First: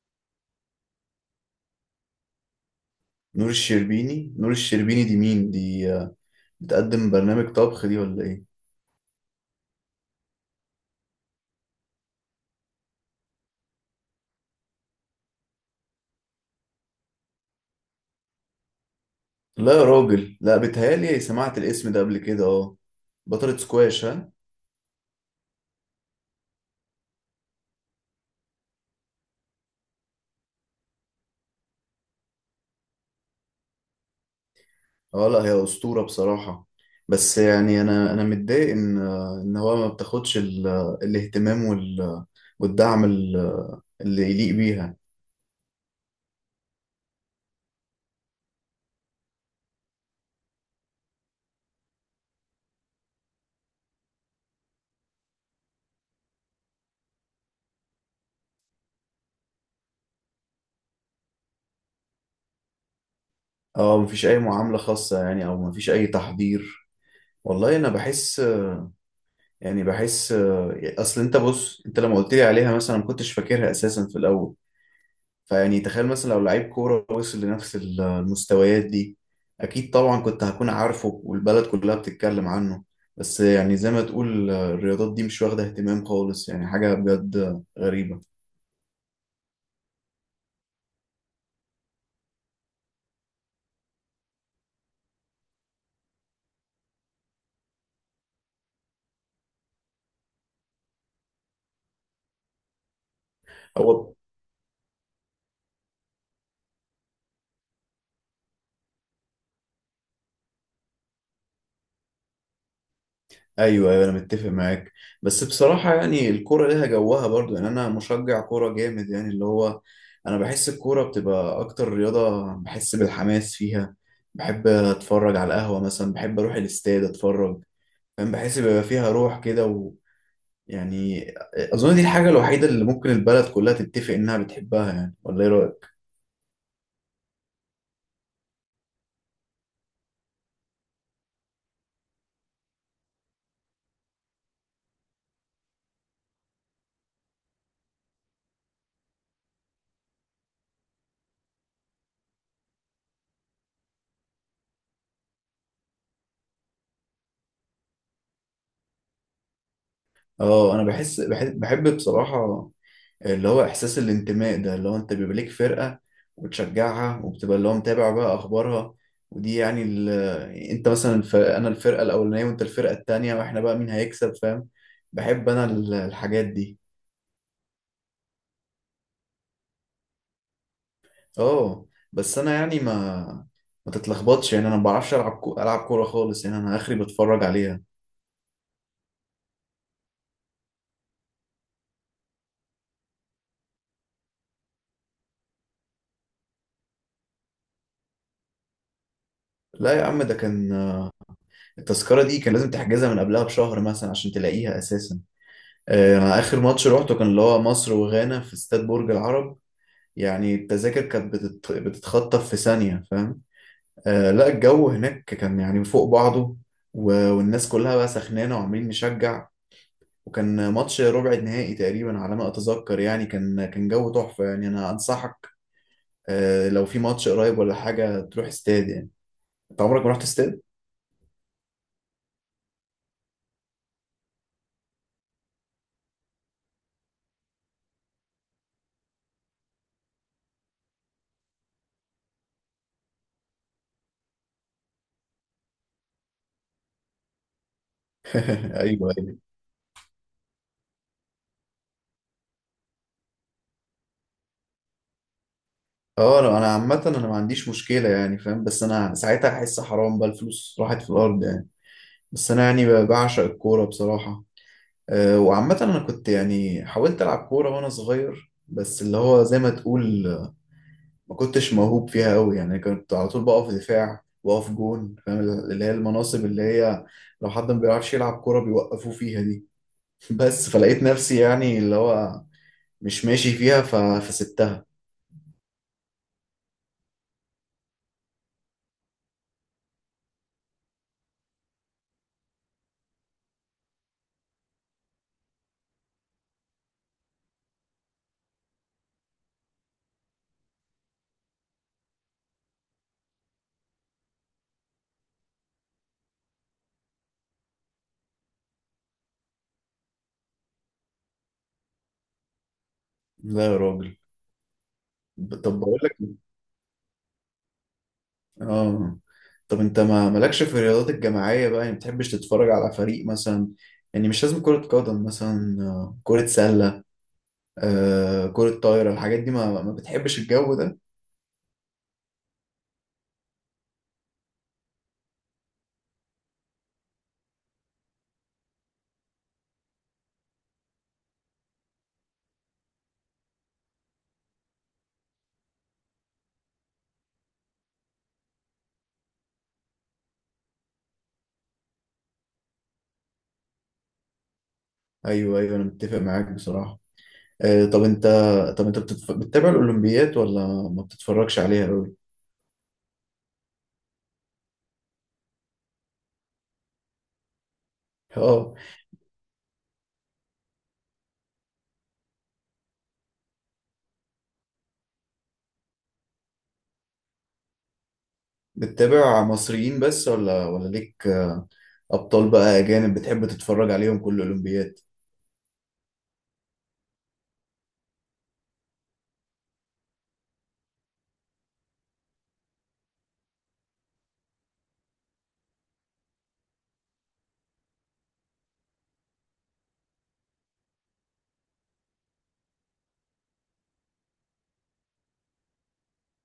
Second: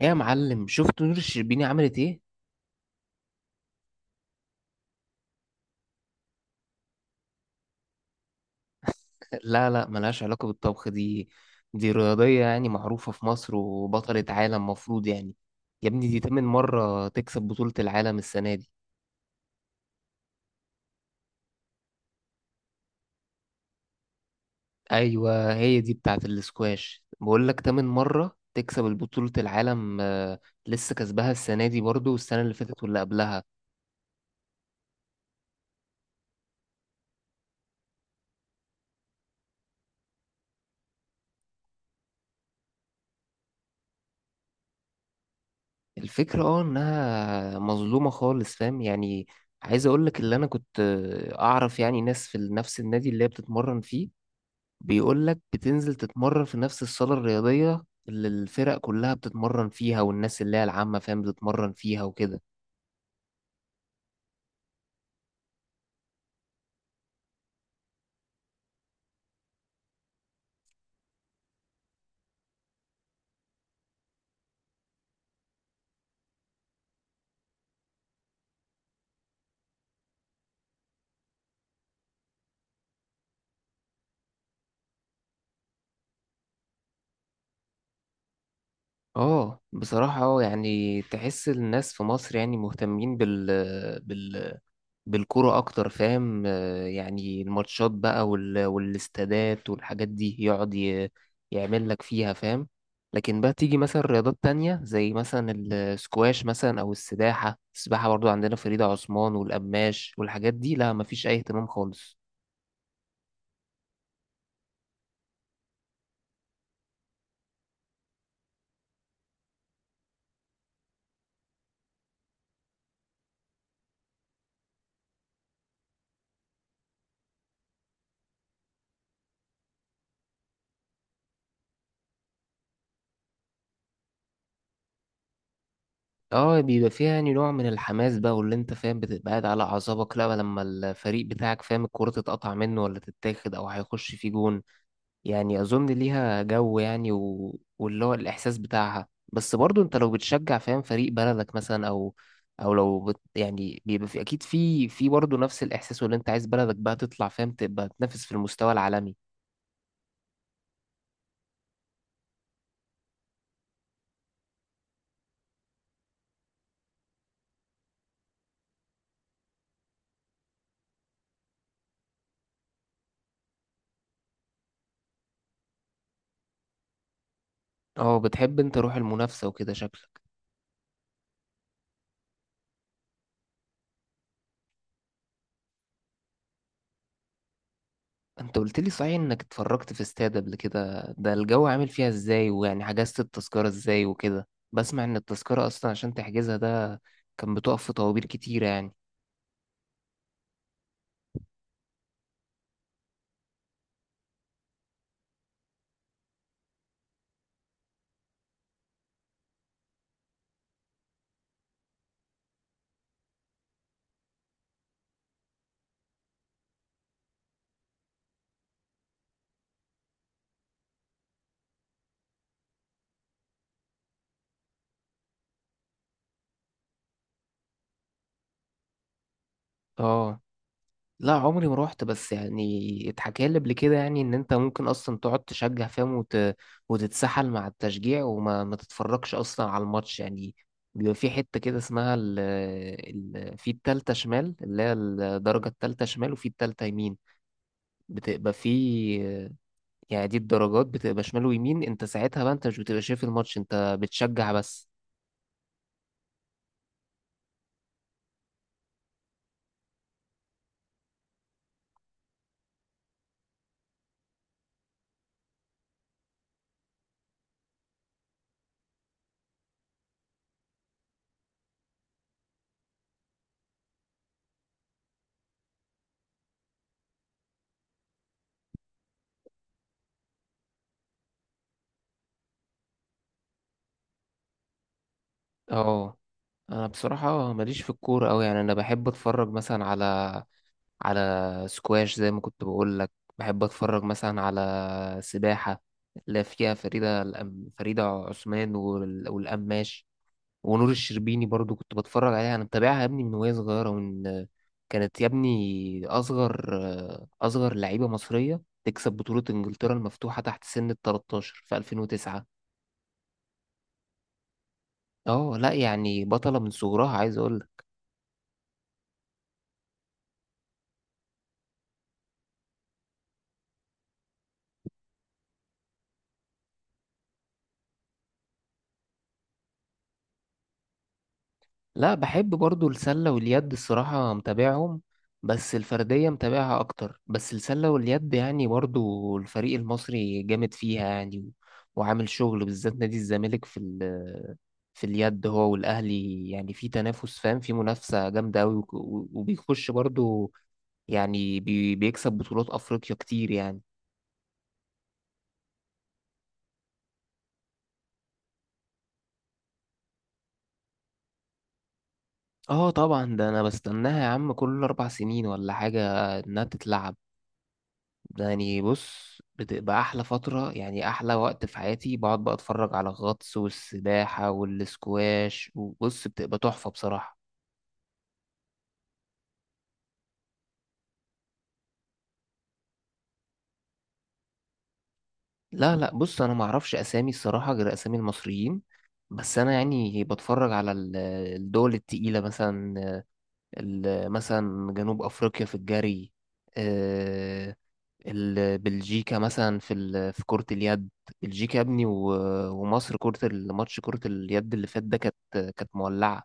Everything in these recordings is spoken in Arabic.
ايه يا معلم، شفت نور الشربيني عملت ايه؟ نور الشربيني دي مين؟ دي بتقدم برنامج طبخ دي ولا ايه؟ لا لا، ملهاش علاقة بالطبخ دي. دي رياضية يعني، معروفة في مصر وبطلة عالم مفروض يعني. يا ابني دي تامن مرة تكسب بطولة العالم السنة دي. لا يا راجل، لا، بتهيالي سمعت الاسم ده قبل كده. اه، بطلة سكواش؟ ها. ايوه هي دي بتاعة الاسكواش، بقول لك تامن مرة تكسب البطولة العالم. لسه كسبها السنة دي برضو، والسنة اللي فاتت واللي قبلها. اه، لا، هي أسطورة بصراحة. بس يعني انا متضايق ان هو ما بتاخدش الاهتمام والدعم اللي يليق بيها. الفكرة اه انها مظلومة خالص، فاهم يعني. عايز اقول لك اللي انا كنت اعرف يعني ناس في نفس النادي اللي هي بتتمرن فيه. بيقول لك بتنزل تتمرن في نفس الصالة الرياضية اللي الفرق كلها بتتمرن فيها، والناس اللي هي العامة فاهم بتتمرن فيها وكده. اه، مفيش اي معاملة خاصة، يعني او مفيش اي تحضير. والله انا بحس، يعني بحس، اصل بص، انت لما قلت لي عليها مثلا ما كنتش فاكرها اساسا في الاول. فيعني تخيل مثلا لو لعيب كورة وصل لنفس المستويات دي، أكيد طبعا كنت هكون عارفه، والبلد كلها بتتكلم عنه. بس يعني زي ما تقول الرياضات دي مش واخدة اهتمام خالص، يعني حاجة بجد غريبة. اه بصراحة اه يعني تحس الناس في مصر يعني مهتمين بال بالكرة أكتر فاهم. يعني الماتشات بقى وال... والاستادات والحاجات دي يقعد يعمل لك فيها فاهم. لكن بقى تيجي مثلا هو. رياضات تانية زي مثلا السكواش مثلا، أو السباحة. السباحة برضو عندنا فريدة عثمان والقماش والحاجات دي، لا مفيش أي اهتمام خالص. أيوه، أيوه، أنا متفق معاك. بس بصراحة يعني الكورة ليها جوها برضو، يعني أنا مشجع كورة جامد، يعني اللي هو أنا بحس الكورة بتبقى أكتر رياضة بحس بالحماس فيها. بحب أتفرج على القهوة مثلا، بحب أروح الاستاد أتفرج. فاهم، بحس بيبقى فيها روح كده، يعني. اظن دي الحاجه الوحيده اللي ممكن البلد كلها تتفق انها بتحبها، يعني، ولا ايه رايك؟ اه بيبقى فيها يعني نوع من الحماس بقى، واللي انت فاهم بتبقى قاعد على اعصابك لا لما الفريق بتاعك فاهم الكرة تتقطع منه ولا تتاخد او هيخش في جون. يعني اظن ليها جو يعني واللي هو الاحساس بتاعها. بس برضو انت لو بتشجع فاهم فريق بلدك مثلا، او او لو يعني بيبقى في اكيد في في برضو نفس الاحساس، واللي انت عايز بلدك بقى تطلع فاهم تبقى تنافس في المستوى العالمي. اه، انا بحب بصراحه. اللي هو احساس الانتماء ده، اللي هو انت بيبقى ليك فرقه وتشجعها، وبتبقى اللي هو متابع بقى اخبارها. ودي يعني انت مثلا انا الفرقه الاولانيه وانت الفرقه التانيه، واحنا بقى مين هيكسب، فاهم؟ بحب انا الحاجات دي. اه بتحب انت روح المنافسة وكده شكلك. اه، بس انا يعني ما تتلخبطش، يعني انا ما بعرفش العب كوره خالص، يعني انا اخري بتفرج عليها. انت قلت لي صحيح انك اتفرجت في استاد قبل كده، ده الجو عامل فيها ازاي؟ ويعني حجزت التذكرة ازاي وكده؟ بسمع ان التذكرة اصلا عشان تحجزها ده كان بتقف في طوابير كتيرة يعني. لا يا عم، ده كان التذكرة دي كان لازم تحجزها من قبلها بشهر مثلا عشان تلاقيها أساسا. أنا آخر ماتش روحته كان اللي هو مصر وغانا في استاد برج العرب. يعني التذاكر كانت بتتخطف في ثانية، فاهم؟ لا، الجو هناك كان يعني فوق بعضه، والناس كلها بقى سخنانة وعمالين نشجع. وكان ماتش ربع نهائي تقريبا على ما أتذكر، يعني كان جو تحفة، يعني أنا أنصحك، لو في ماتش قريب ولا حاجة تروح استاد، يعني. أنت عمرك ما رحت اه استاد؟ لا، عمري ما روحت، بس يعني اتحكى لي قبل كده يعني ان انت ممكن اصلا تقعد تشجع فاهم وتتسحل مع التشجيع، وما ما تتفرجش اصلا على الماتش يعني. بيبقى في حتة كده اسمها في التالتة شمال، اللي هي الدرجة التالتة شمال وفي التالتة يمين. بتبقى في، أيوه. يعني دي الدرجات بتبقى شمال ويمين. انت ساعتها بقى انت مش بتبقى شايف الماتش، انت بتشجع بس. اه، انا عامة انا ما عنديش مشكلة، يعني فاهم، بس انا ساعتها هحس حرام بقى الفلوس راحت في الارض يعني. بس انا يعني بعشق الكورة بصراحة. أه، وعامة انا كنت يعني حاولت العب كورة وانا صغير، بس اللي هو زي ما تقول، ما كنتش موهوب فيها قوي، يعني كنت على طول بقف دفاع واقف جون، فاهم، اللي هي المناصب اللي هي لو حد ما بيعرفش يلعب كورة بيوقفوه فيها دي. بس، فلقيت نفسي يعني اللي هو مش ماشي فيها، فسبتها. اه انا بصراحة ماليش في الكورة أوي، يعني انا بحب اتفرج مثلا على على سكواش زي ما كنت بقول لك. بحب اتفرج مثلا على سباحة اللي فيها فريدة عثمان والقماش. ونور الشربيني برضو كنت بتفرج عليها، انا متابعها يا ابني من وهي صغيرة، ومن كانت يا ابني اصغر اصغر لعيبة مصرية تكسب بطولة انجلترا المفتوحة تحت سن ال 13 في 2009. لا يا راجل. اه لا، طب بقول لك، يعني بطلة من صغرها عايز اقول. اه. طب انت ما مالكش في الرياضات الجماعية بقى، يعني ما بتحبش تتفرج على فريق مثلا؟ يعني مش لازم كرة قدم، مثلا كرة سلة، كرة طايرة، الحاجات دي ما بتحبش الجو ده؟ لا بحب برضو السلة واليد الصراحة، متابعهم. بس الفردية متابعها أكتر، بس السلة واليد يعني برضو الفريق المصري جامد فيها يعني وعامل شغل، بالذات نادي الزمالك في ال في اليد هو والأهلي، يعني في تنافس فاهم في منافسة جامدة أوي، وك- و- وبيخش برضو يعني بيكسب بطولات أفريقيا كتير يعني. ايوه، ايوه، انا متفق معاك بصراحة. آه، طب انت طب انت بتتابع الاولمبيات ولا ما بتتفرجش عليها قوي؟ اه طبعا ده أنا بستناها يا عم كل أربع سنين ولا حاجة إنها تتلعب. اه، يعني بص، بتبقى احلى فتره يعني احلى وقت في حياتي، بقعد بقى اتفرج على الغطس والسباحه والسكواش، وبص بتبقى تحفه بصراحه. بتتابع مصريين بس، ولا ليك ابطال بقى اجانب بتحب تتفرج عليهم كل الاولمبيات؟ لا لا، بص انا ما اعرفش اسامي الصراحه غير اسامي المصريين، بس انا يعني بتفرج على الدول التقيله مثلا، مثلا جنوب افريقيا في الجري. آه، بلجيكا مثلا في في كرة اليد. بلجيكا يا ابني ومصر كرة الماتش كرة اليد اللي فات ده كانت مولعة.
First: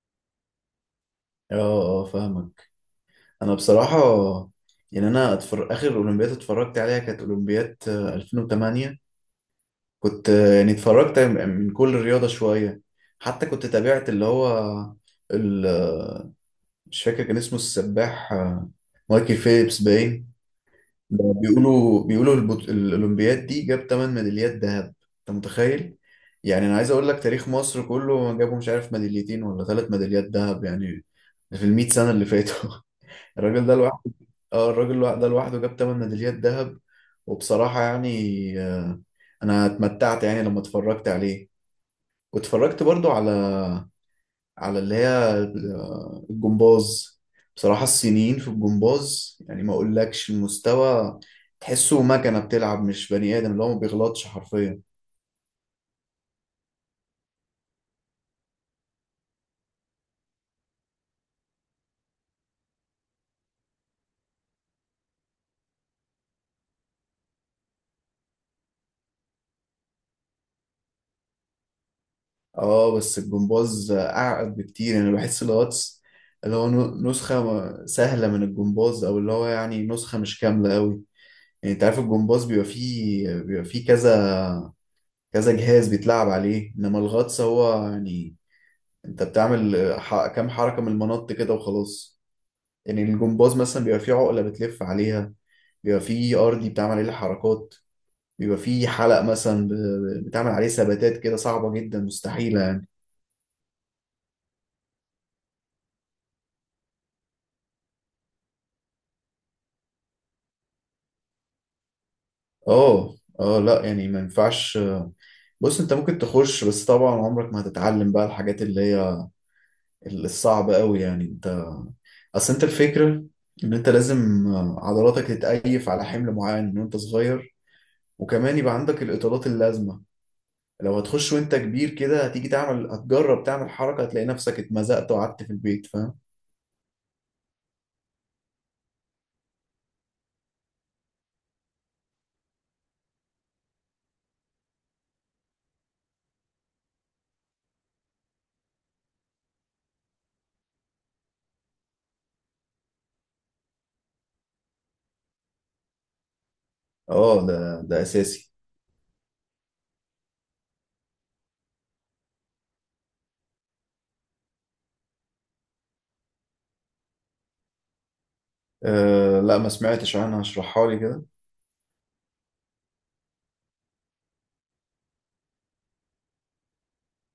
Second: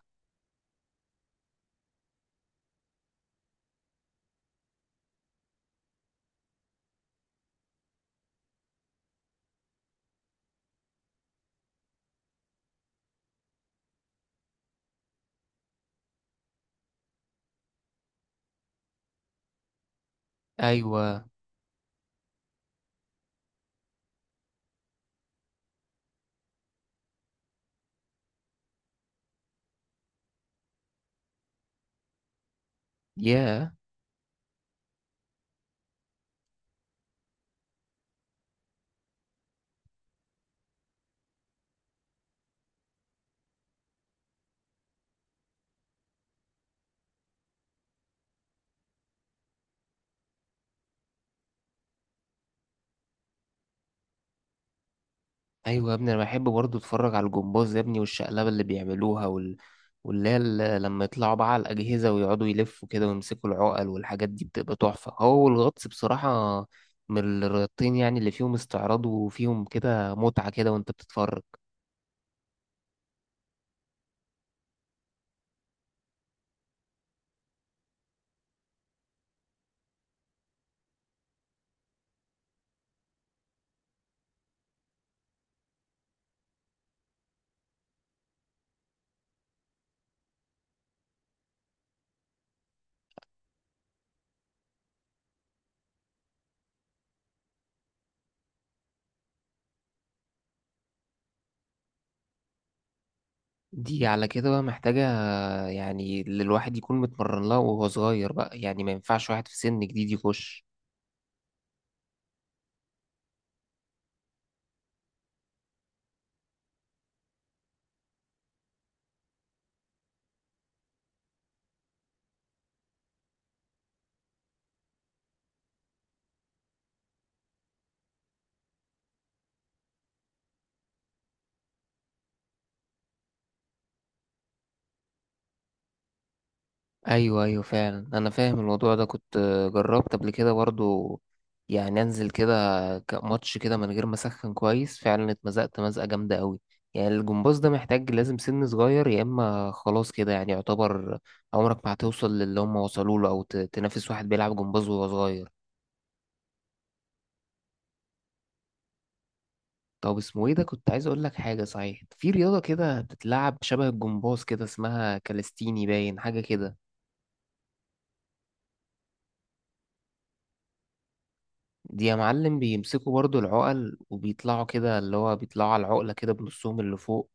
اه، اه، فاهمك. انا بصراحه يعني انا اخر اولمبياد اتفرجت عليها كانت اولمبياد 2008. كنت، يعني اتفرجت من كل رياضه شويه. حتى كنت تابعت اللي هو ال... آه، مش فاكر كان اسمه، السباح، مايكل فيليبس باين. ايوه. بيقولوا الاولمبياد دي جاب 8 ميداليات ذهب. انت متخيل؟ يعني انا عايز اقول لك تاريخ مصر كله جابوا مش عارف ميداليتين ولا ثلاث ميداليات ذهب، يعني في ال 100 سنه اللي فاتوا. الراجل ياه. ده، اه، الراجل ده لوحده جاب 8 ميداليات ذهب. وبصراحة يعني، أنا اتمتعت يعني لما اتفرجت عليه، واتفرجت برضو على اللي هي، الجمباز. بصراحة الصينيين في الجمباز يعني ما أقولكش المستوى، تحسه مكنة بتلعب، مش بني آدم، اللي هو ما بيغلطش حرفيا. ايوه يا ابني انا بحب برضه اتفرج على الجمباز يا ابني، والشقلبه اللي بيعملوها واللي هي لما يطلعوا بقى على الاجهزه ويقعدوا يلفوا كده ويمسكوا العقل، والحاجات دي بتبقى تحفه هو والغطس بصراحه. من الرياضتين يعني اللي فيهم استعراض، وفيهم كده متعه كده وانت بتتفرج. اه، بس الجمباز أعقد بكتير، يعني أنا بحس الغطس اللي هو نسخة سهلة من الجمباز، أو اللي هو يعني نسخة مش كاملة أوي. يعني انت عارف الجمباز بيبقى فيه كذا كذا جهاز بيتلعب عليه، انما الغطس هو يعني انت بتعمل كام حركة من المنط كده وخلاص. يعني الجمباز مثلا بيبقى فيه عقلة بتلف عليها، بيبقى فيه ارضي بتعمل عليه الحركات، بيبقى فيه حلق مثلا بتعمل عليه ثباتات كده صعبة جدا مستحيلة يعني. دي على كده بقى محتاجه يعني اللي الواحد يكون متمرن لها وهو صغير بقى، يعني ما ينفعش واحد في سن جديد يخش. اه، اه، لا يعني ما ينفعش. بص، انت ممكن تخش، بس طبعا عمرك ما هتتعلم بقى الحاجات اللي هي الصعبة قوي، يعني. اصل انت الفكرة ان انت لازم عضلاتك تتأيف على حمل معين من وانت صغير، وكمان يبقى عندك الاطالات اللازمة. لو هتخش وانت كبير كده، هتيجي تعمل، هتجرب تعمل حركة، هتلاقي نفسك اتمزقت وقعدت في البيت، فاهم؟ ايوه ايوه فعلا انا فاهم الموضوع ده، كنت جربت قبل كده برضو، يعني انزل كده ماتش كده من غير ما اسخن كويس، فعلا اتمزقت مزقه جامده قوي. يعني الجمباز ده محتاج لازم سن صغير، يا اما خلاص كده يعني يعتبر عمرك ما هتوصل للي هم وصلوا له، او تنافس واحد بيلعب جمباز وهو صغير. اه، ده اساسي. طب اسمه ايه ده، كنت عايز اقول لك حاجه صحيح، في رياضه كده بتتلعب شبه الجمباز كده اسمها كاليستيني باين حاجه كده. أه، لا، ما سمعتش عنها، اشرحها لي كده. دي يا معلم بيمسكوا برضو العقل وبيطلعوا كده، اللي هو بيطلعوا على العقلة كده بنصهم اللي فوق،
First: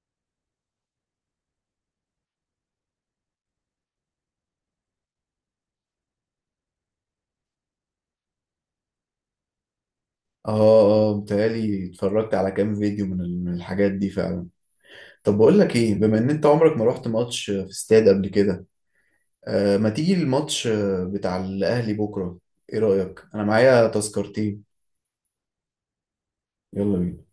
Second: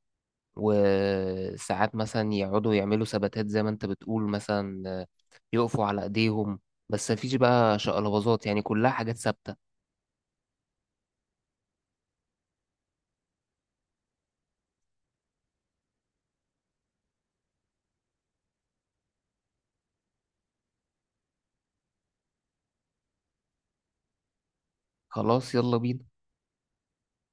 وساعات مثلا يقعدوا يعملوا ثباتات زي ما انت بتقول مثلا، يقفوا على ايديهم، بس مفيش بقى شقلباظات، يعني كلها حاجات ثابتة. اه، اه، متهيألي اتفرجت على كام فيديو من الحاجات دي فعلا. طب بقول لك ايه، بما ان انت عمرك ما رحت ماتش في استاد قبل كده، ما تيجي الماتش بتاع الأهلي بكرة. إيه رأيك؟ أنا معايا تذكرتين. خلاص يلا بينا. يلا بينا.